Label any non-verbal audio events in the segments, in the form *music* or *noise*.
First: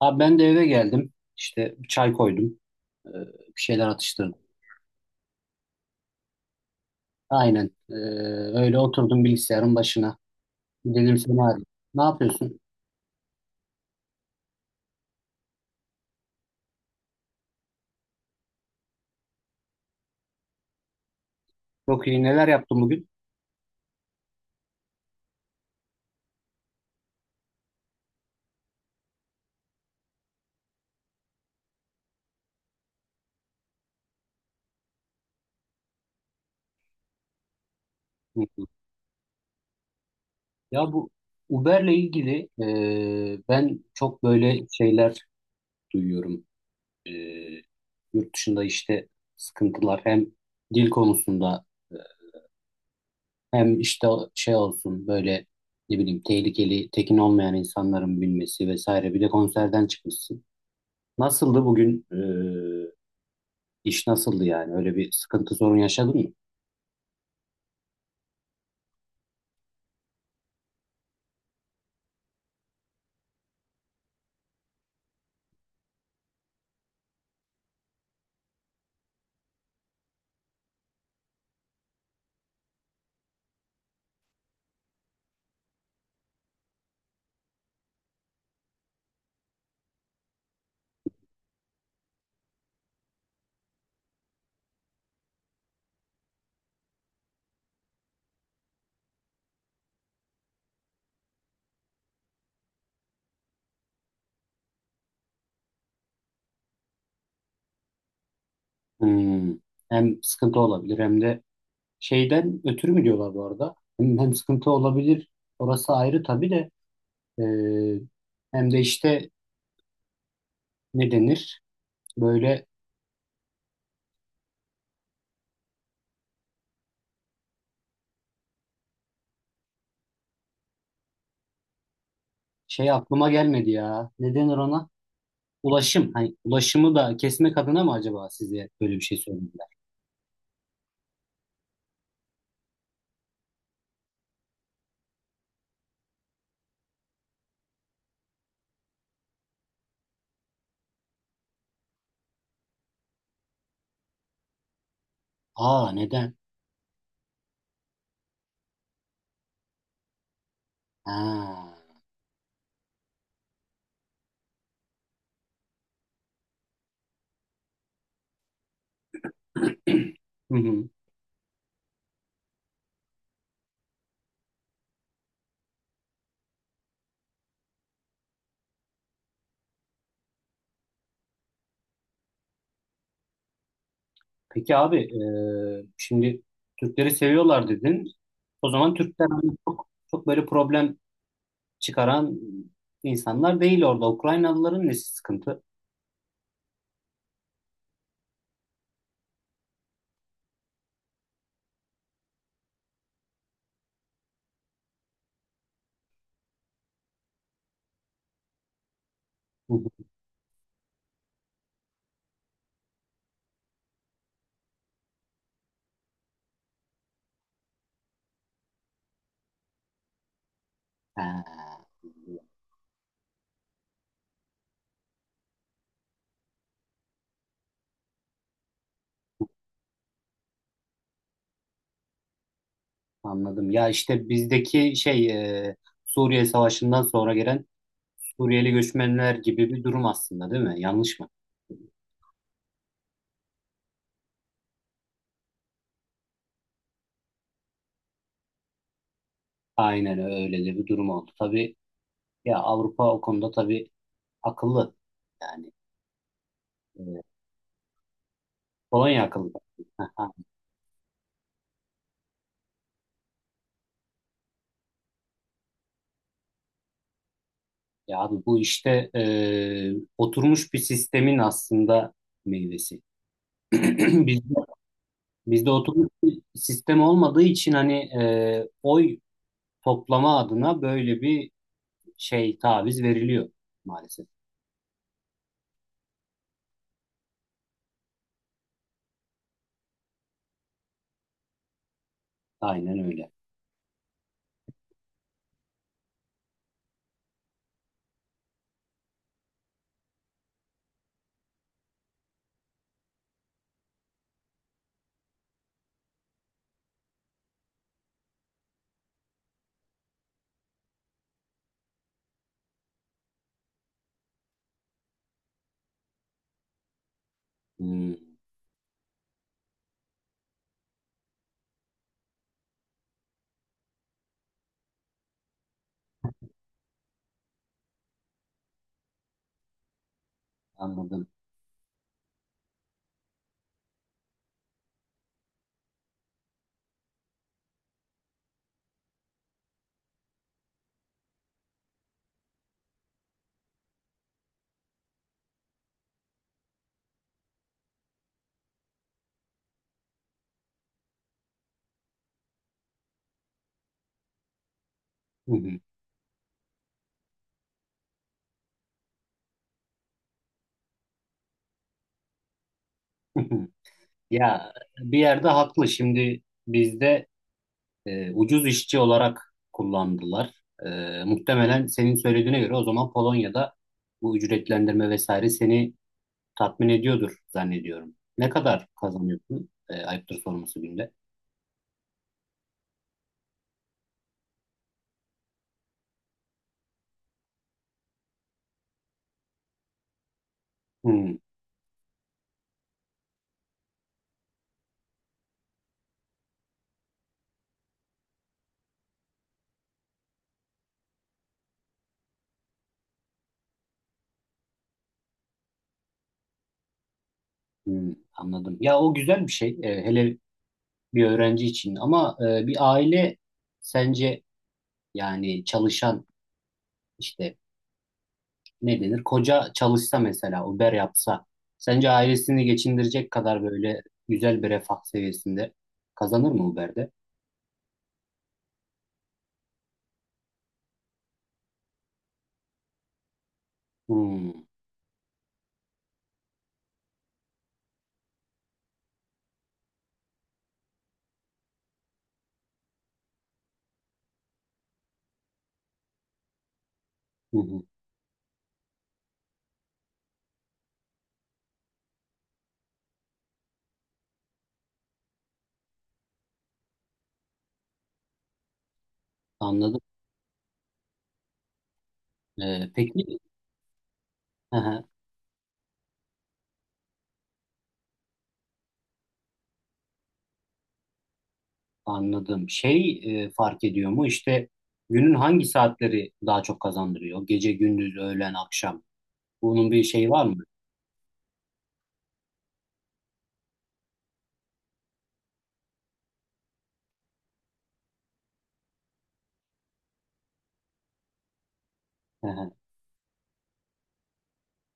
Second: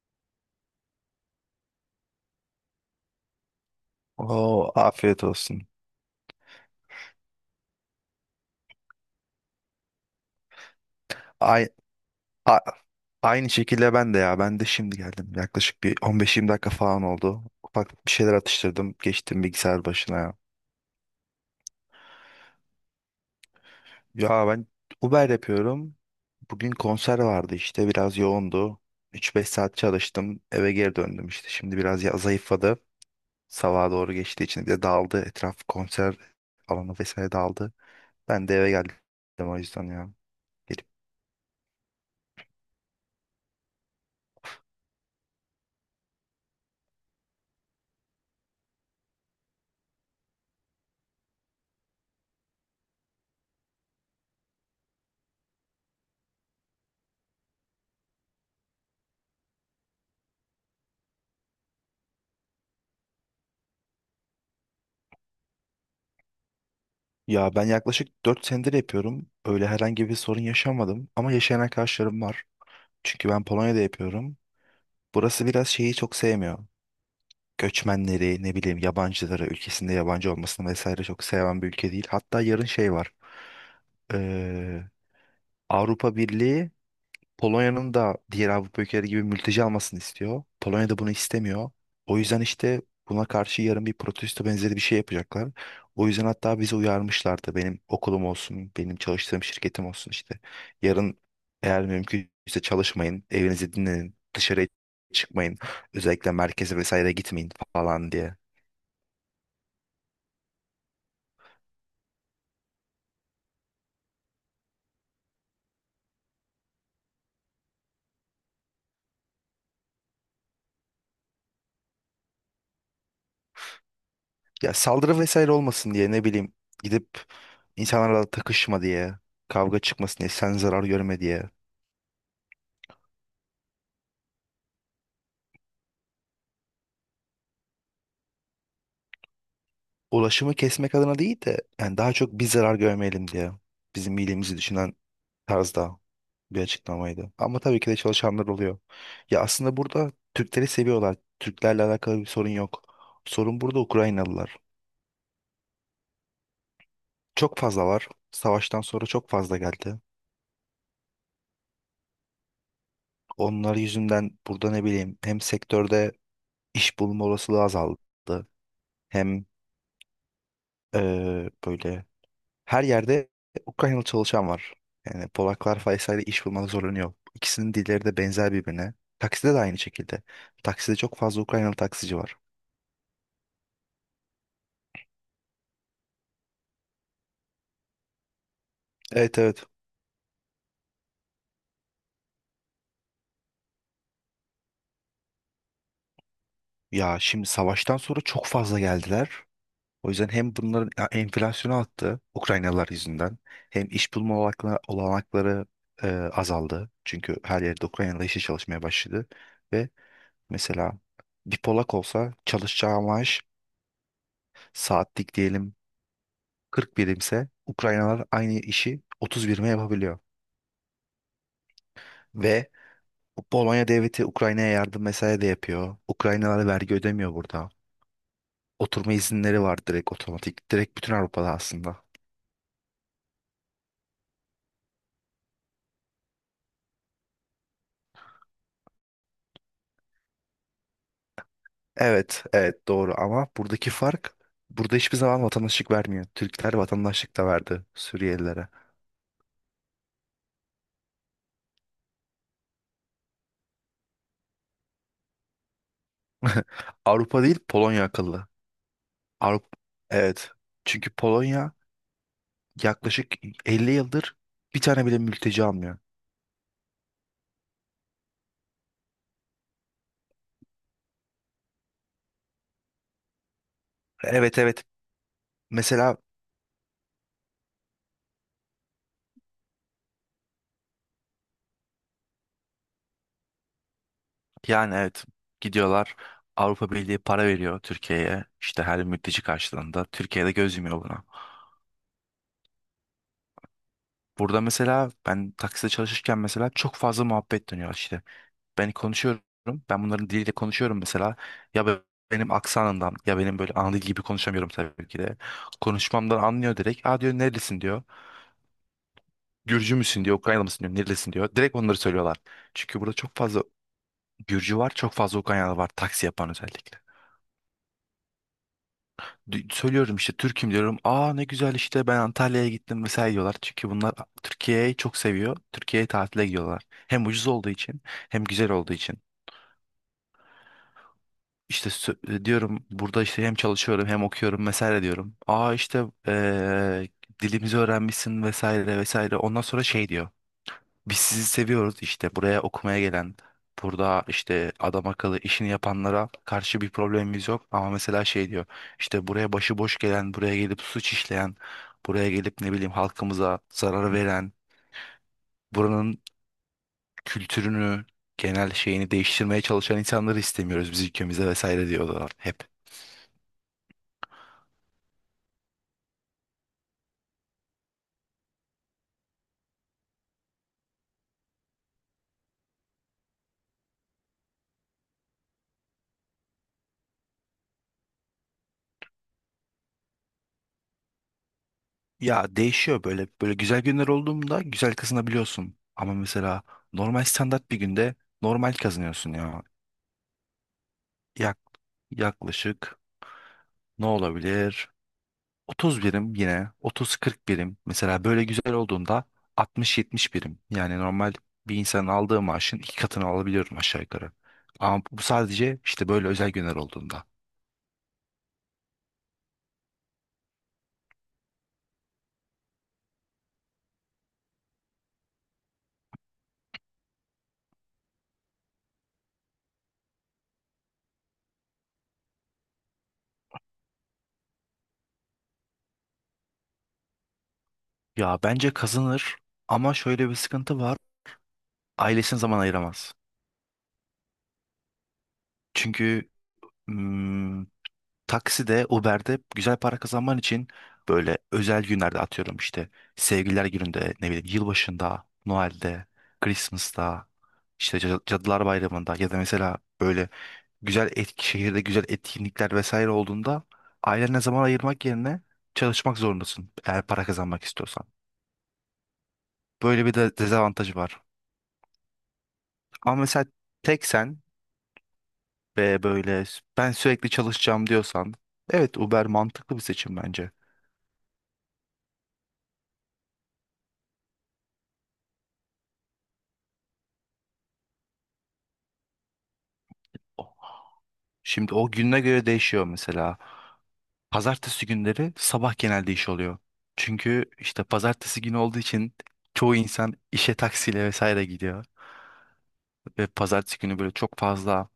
Abi ben de eve geldim. İşte bir çay koydum. Ee, Bir şeyler atıştırdım. Oo, afiyet olsun. Aynen. Öyle oturdum bilgisayarın başına. Dedim seni arayayım. Ay, Ne yapıyorsun? a- aynı şekilde ben de ya. Ben de şimdi geldim. Yaklaşık bir 15-20 dakika falan oldu. Ufak bir şeyler atıştırdım. Geçtim bilgisayar başına ya. Çok iyi. Neler yaptın bugün? Ya ben Uber yapıyorum. Bugün konser vardı işte. Biraz yoğundu. 3-5 saat çalıştım. Eve geri döndüm işte. Şimdi biraz ya zayıfladı. Sabaha doğru geçtiği için bir de dağıldı. Etraf konser alanı vesaire dağıldı. Hı Ben de hı. eve geldim o yüzden ya. Ya bu Uber'le ilgili ben çok böyle şeyler duyuyorum. Ee, Yurt dışında işte sıkıntılar hem dil konusunda e, hem işte şey olsun böyle ne bileyim tehlikeli tekin olmayan insanların bilmesi vesaire. Bir de konserden çıkmışsın. Nasıldı bugün? İş nasıldı yani? Öyle bir sıkıntı sorun yaşadın mı? Ya ben yaklaşık 4 senedir yapıyorum. Öyle herhangi bir sorun yaşamadım ama yaşayan arkadaşlarım var. Çünkü ben Polonya'da yapıyorum. Burası biraz şeyi çok sevmiyor. Göçmenleri, ne bileyim yabancıları, ülkesinde yabancı olmasını vesaire çok seven bir ülke değil. Hatta yarın şey var. Ee, Avrupa Birliği Polonya'nın da diğer Avrupa ülkeleri gibi mülteci almasını istiyor. Polonya da bunu istemiyor. O yüzden işte buna karşı yarın bir protesto benzeri bir şey yapacaklar. O yüzden hatta bizi uyarmışlardı. Benim okulum olsun, benim çalıştığım şirketim olsun işte. Yarın eğer mümkünse çalışmayın, evinizi dinlenin, dışarıya çıkmayın. Özellikle merkeze vesaire gitmeyin falan diye. Hmm. Hem sıkıntı olabilir hem de şeyden ötürü mü diyorlar bu arada? Hem sıkıntı olabilir. Orası ayrı tabii de. ee, Hem de işte ne denir? Böyle Ya saldırı vesaire olmasın diye ne bileyim gidip insanlarla takışma diye, kavga çıkmasın diye, sen zarar görme diye. şey aklıma gelmedi ya. Ne denir ona? Ulaşım. Hani ulaşımı da kesmek adına mı acaba size böyle bir şey söylediler? Ulaşımı kesmek adına değil de yani daha çok biz zarar görmeyelim diye bizim iyiliğimizi düşünen tarzda bir açıklamaydı. Ama tabii ki de çalışanlar oluyor. Ya aslında burada Türkleri seviyorlar. Türklerle alakalı bir sorun yok. Sorun burada Ukraynalılar. Aa, neden? Çok fazla var. Savaştan sonra çok fazla geldi. Ha. Onlar yüzünden burada ne bileyim hem sektörde iş bulma olasılığı azaldı. Hem *clears throat* Hı hı. Böyle her yerde Ukraynalı çalışan var. Yani Polaklar Faysa'yla iş bulmada zorlanıyor. İkisinin dilleri de benzer birbirine. Takside de aynı şekilde. Takside çok fazla Ukraynalı taksici var. Peki abi, şimdi Türkleri seviyorlar dedin. O zaman Türkler Evet, hani evet. çok, çok böyle problem çıkaran insanlar değil orada. Ukraynalıların nesi sıkıntı? Ya şimdi savaştan sonra çok fazla geldiler. O yüzden hem bunların ya, enflasyonu arttı Ukraynalılar yüzünden. Hem iş bulma olanakları azaldı. Çünkü her yerde Ukraynalı işe çalışmaya başladı. Hı Ve hı. mesela bir Polak olsa çalışacağı maaş saatlik diyelim 40 birimse Ukraynalar aynı işi 30 birime yapabiliyor. Ha, Ve Polonya devleti Ukrayna'ya yardım vesaire de yapıyor. Ukraynalara vergi ödemiyor burada. Oturma izinleri var direkt otomatik. Direkt bütün Avrupa'da aslında. anladım. Ya işte bizdeki şey, e, Suriye Savaşı'ndan sonra gelen Suriyeli göçmenler gibi bir durum aslında değil mi? Yanlış mı? Evet, evet doğru ama buradaki fark burada hiçbir zaman vatandaşlık vermiyor. Türkler vatandaşlık da verdi Suriyelilere. Aynen öyle de bir durum oldu. Tabii ya, Avrupa o konuda tabii akıllı. Yani, *laughs* e, Avrupa değil Polonya akıllı. Polonya akıllı. Avrupa *laughs* evet. Çünkü Polonya yaklaşık 50 yıldır bir tane bile mülteci almıyor. Ya abi bu işte oturmuş bir sistemin aslında meyvesi. *clears throat* Bizde, Evet, evet. bizde oturmuş Mesela bir sistem olmadığı için hani, oy toplama adına böyle bir şey taviz veriliyor maalesef. yani evet gidiyorlar, Avrupa Birliği para veriyor Türkiye'ye işte her mülteci karşılığında, Türkiye'de göz yumuyor buna. Aynen öyle. Burada mesela ben takside çalışırken mesela çok fazla muhabbet dönüyor işte. Ben konuşuyorum, ben bunların diliyle konuşuyorum mesela ya benim aksanından, ya benim böyle ana dil gibi konuşamıyorum tabii ki de. Konuşmamdan anlıyor direkt. Aa diyor, nerelisin diyor. Gürcü müsün diyor, Ukraynalı mısın diyor, nerelisin diyor. Direkt onları söylüyorlar. Çünkü burada çok fazla Gürcü var, çok fazla Ukraynalı var taksi yapan özellikle. Hmm, Söylüyorum işte Türk'üm diyorum. Aa ne güzel, işte ben Antalya'ya gittim mesela diyorlar. Çünkü bunlar Türkiye'yi çok seviyor. Türkiye'ye tatile gidiyorlar. Hem ucuz olduğu için hem güzel olduğu için. anladım. İşte diyorum burada işte hem çalışıyorum hem okuyorum vesaire diyorum. Aa işte dilimizi öğrenmişsin vesaire vesaire. Ondan sonra şey diyor. Biz sizi seviyoruz işte buraya okumaya gelen, burada işte adam akıllı işini yapanlara karşı bir problemimiz yok. Ama mesela şey diyor, işte buraya başıboş gelen, buraya gelip suç işleyen, buraya gelip ne bileyim halkımıza zarar veren, Hı buranın kültürünü, genel şeyini değiştirmeye çalışan insanları istemiyoruz biz ülkemize vesaire diyorlar hep. hı. *laughs* Ya bir yerde haklı. Şimdi bizde ucuz işçi olarak kullandılar. Muhtemelen senin söylediğine göre o zaman Polonya'da bu ücretlendirme vesaire seni tatmin ediyordur zannediyorum. Ne kadar kazanıyorsun? Ayıptır sorması günde. Ya değişiyor böyle. Böyle güzel günler olduğunda güzel kazanabiliyorsun. Ama mesela normal standart bir günde normal kazanıyorsun ya. Hmm, Yak, yaklaşık. Ne olabilir? 30 birim yine. 30-40 birim. Mesela böyle güzel olduğunda 60-70 birim. Yani normal bir insanın aldığı maaşın iki katını alabiliyorum aşağı yukarı. Ama bu sadece işte böyle özel günler olduğunda. hmm, anladım. Ya o güzel bir şey. Hele bir öğrenci için ama bir aile sence yani çalışan işte ne denir? Koca çalışsa mesela Uber yapsa sence ailesini geçindirecek kadar böyle güzel bir refah seviyesinde kazanır mı Uber'de? Ya bence kazanır ama şöyle bir sıkıntı var. Ailesine zaman ayıramaz. Hmm, Çünkü hmm, takside, Uber'de güzel para kazanman için böyle özel günlerde atıyorum işte sevgililer gününde, ne bileyim yılbaşında, Noel'de, Christmas'ta, hı hı, işte Cadılar Bayramı'nda ya da mesela böyle güzel şehirde güzel etkinlikler vesaire olduğunda ailene zaman ayırmak yerine çalışmak zorundasın eğer para kazanmak istiyorsan. anladım. Böyle bir de dezavantajı var. E, Ama peki mesela tek sen *laughs* ve böyle ben sürekli çalışacağım diyorsan evet Uber mantıklı bir seçim bence. Anladım. Şey, fark ediyor mu? İşte günün hangi saatleri daha çok kazandırıyor? Gece, gündüz, öğlen, akşam. Bunun bir şeyi var mı? Şimdi o gününe göre değişiyor mesela. Pazartesi günleri sabah genelde iş oluyor. Çünkü işte pazartesi günü olduğu için çoğu insan işe taksiyle vesaire gidiyor. Hı hı, Ve pazartesi günü böyle çok fazla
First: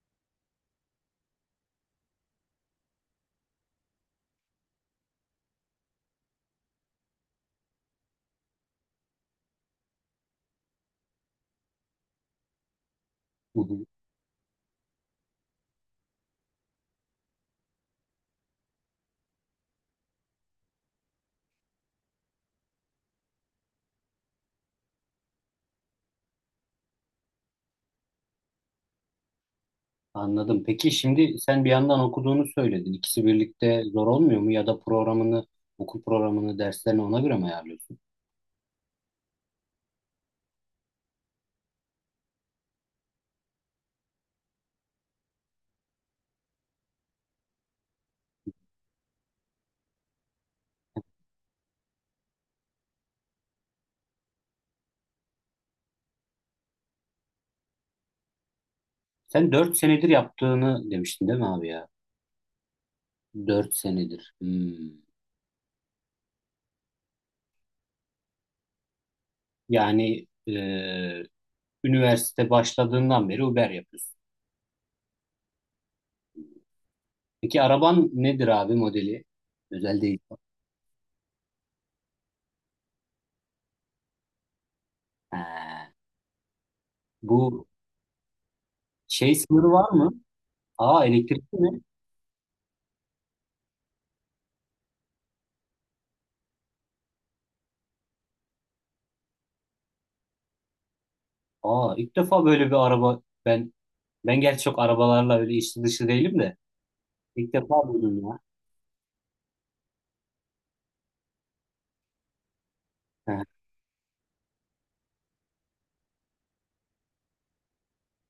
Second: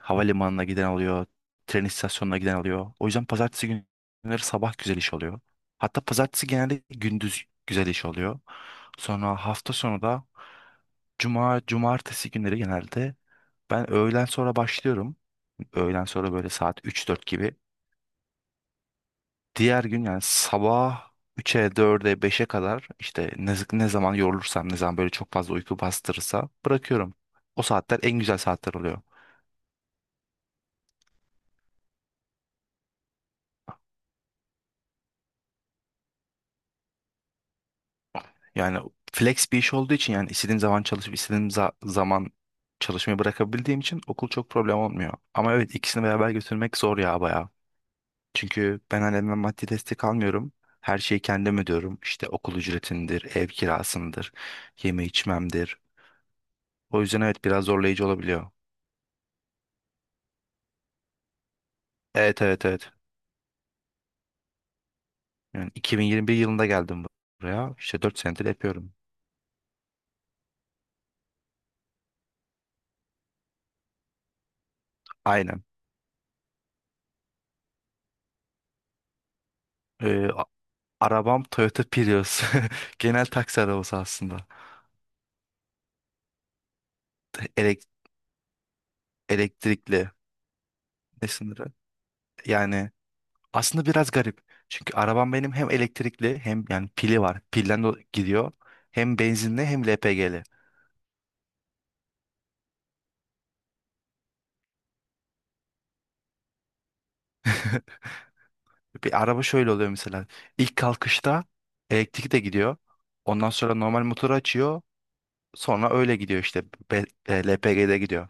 havalimanına giden oluyor, tren istasyonuna giden oluyor. O yüzden pazartesi günleri sabah güzel iş oluyor. Hatta pazartesi genelde gündüz güzel iş oluyor. Sonra hafta sonu da cuma, cumartesi günleri genelde hı hı. ben öğlen sonra başlıyorum. Öğlen sonra böyle saat üç dört gibi. Diğer gün yani sabah üçe 4'e beşe kadar işte ne zaman yorulursam, ne zaman böyle çok fazla uyku bastırırsa bırakıyorum. O saatler en güzel saatler oluyor. Anladım. Peki şimdi sen bir yandan okuduğunu söyledin. İkisi birlikte zor olmuyor mu? Ya da programını, okul programını, derslerini ona göre mi ayarlıyorsun? Yani flex bir iş olduğu için, yani istediğim zaman çalışıp istediğim zaman çalışmayı bırakabildiğim için okul çok problem olmuyor. Ama evet, ikisini beraber götürmek zor ya, bayağı. Çünkü ben ailemden maddi destek almıyorum. Her şeyi kendim ödüyorum. İşte okul ücretindir, ev kirasındır, yeme içmemdir. O yüzden evet biraz zorlayıcı olabiliyor. Sen 4 senedir yaptığını demiştin değil mi abi ya? Evet, evet, evet. 4 senedir. Hmm. Yani 2021 yılında geldim buraya. İşte 4 senedir yapıyorum. Yani, üniversite başladığından beri Uber yapıyorsun. Aynen. Peki araban nedir abi, modeli? Özel değil. Ee, a- arabam Toyota Prius. *laughs* Genel taksi arabası aslında. He. Bu Elek- şey sınırı var elektrikli. mı? Aa, Ne elektrikli sınırı? mi? Yani aslında biraz garip. Çünkü arabam benim hem elektrikli hem yani pili var. Pilden de gidiyor. Hem benzinli hem LPG'li. Aa, ilk defa böyle bir araba. Ben gerçi çok arabalarla öyle içli dışı değilim de. İlk defa *laughs* duydum ya. Bir araba şöyle oluyor mesela. İlk kalkışta elektrik de gidiyor. He, Ondan sonra normal motoru açıyor. Sonra öyle gidiyor işte. LPG'de gidiyor.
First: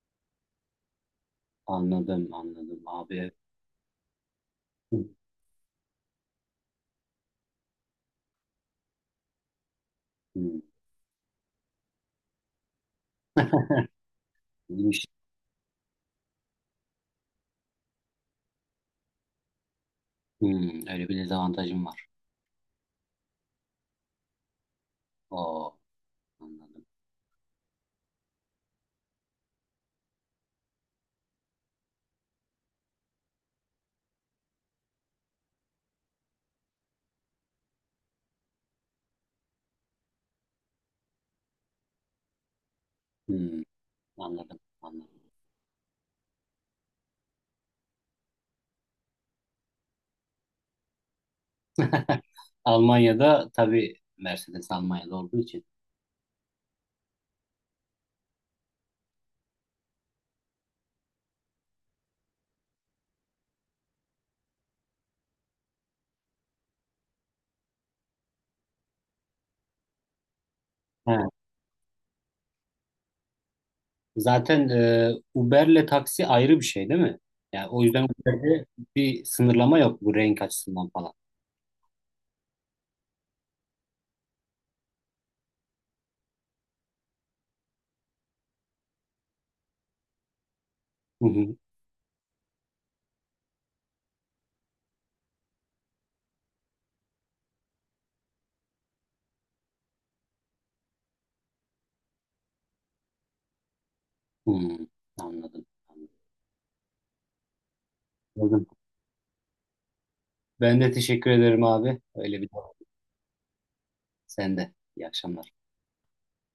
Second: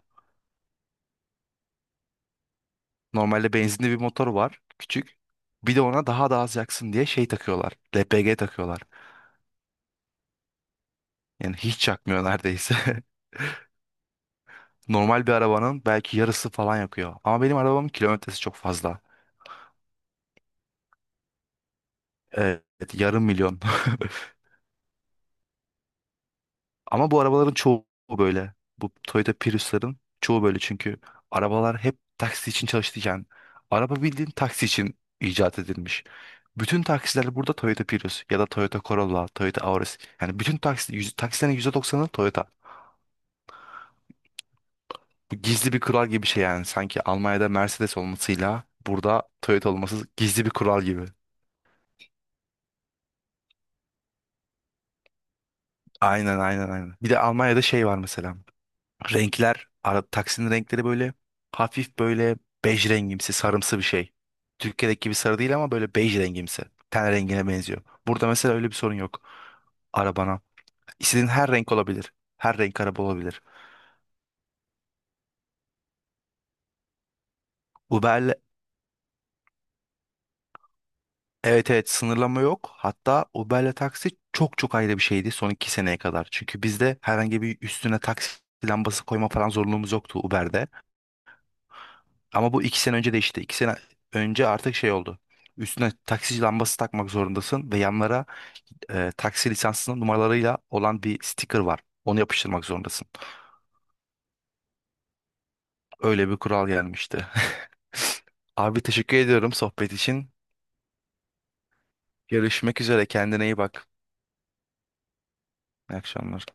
anladım anladım abi. Normalde benzinli bir motor var Hı, küçük. Bir de ona daha da az yaksın diye şey takıyorlar. LPG takıyorlar. hı, Yani hiç yakmıyor neredeyse. *laughs* iyiymiş. Normal bir arabanın belki yarısı falan yakıyor. Ama benim arabamın kilometresi çok fazla. Hı, öyle bir dezavantajım var. Evet, 500.000. Oo, anladım. *laughs* Ama bu arabaların çoğu böyle. Bu Toyota Prius'ların çoğu böyle çünkü arabalar hep taksi için çalıştıyken araba bildiğin taksi için icat edilmiş. Bütün taksiler burada Toyota Prius ya da Toyota Corolla, Toyota Auris. Yani bütün taksi, taksilerin %90'ı Toyota. Hı, anladım anladım. Bu gizli bir kural gibi bir şey yani. Sanki Almanya'da Mercedes olmasıyla burada Toyota olması gizli bir kural gibi. *laughs* Almanya'da tabii Mercedes Almanya'da olduğu için. Aynen, aynen, aynen. Bir de Almanya'da şey var mesela. Renkler, taksinin renkleri böyle hafif böyle bej rengimsi, sarımsı bir şey. Türkiye'deki gibi sarı değil ama böyle bej rengimsi. Ten rengine benziyor. Burada mesela öyle bir sorun yok arabana. He. İstediğin her renk olabilir. Her renk araba olabilir. Zaten, Uber'le taksi ayrı bir şey değil mi? Yani o yüzden Uber'le Uber'de bir sınırlama yok bu renk açısından falan. Evet, evet sınırlama yok. Hatta Uber'le taksi çok çok ayrı bir şeydi son 2 seneye kadar. Çünkü bizde herhangi bir üstüne taksi lambası koyma falan zorunluluğumuz yoktu Uber'de. Hı hı. Ama bu 2 sene önce değişti. 2 sene önce artık şey oldu. Üstüne taksi lambası takmak zorundasın ve yanlara taksi lisansının numaralarıyla olan bir sticker var. Onu yapıştırmak zorundasın. Hmm, anladım. Öyle bir kural gelmişti. *laughs* Anladım. Abi teşekkür ediyorum sohbet için. Ben de teşekkür ederim abi. Öyle bir, Görüşmek üzere. Kendine iyi bak. sen de. İyi akşamlar. İyi akşamlar.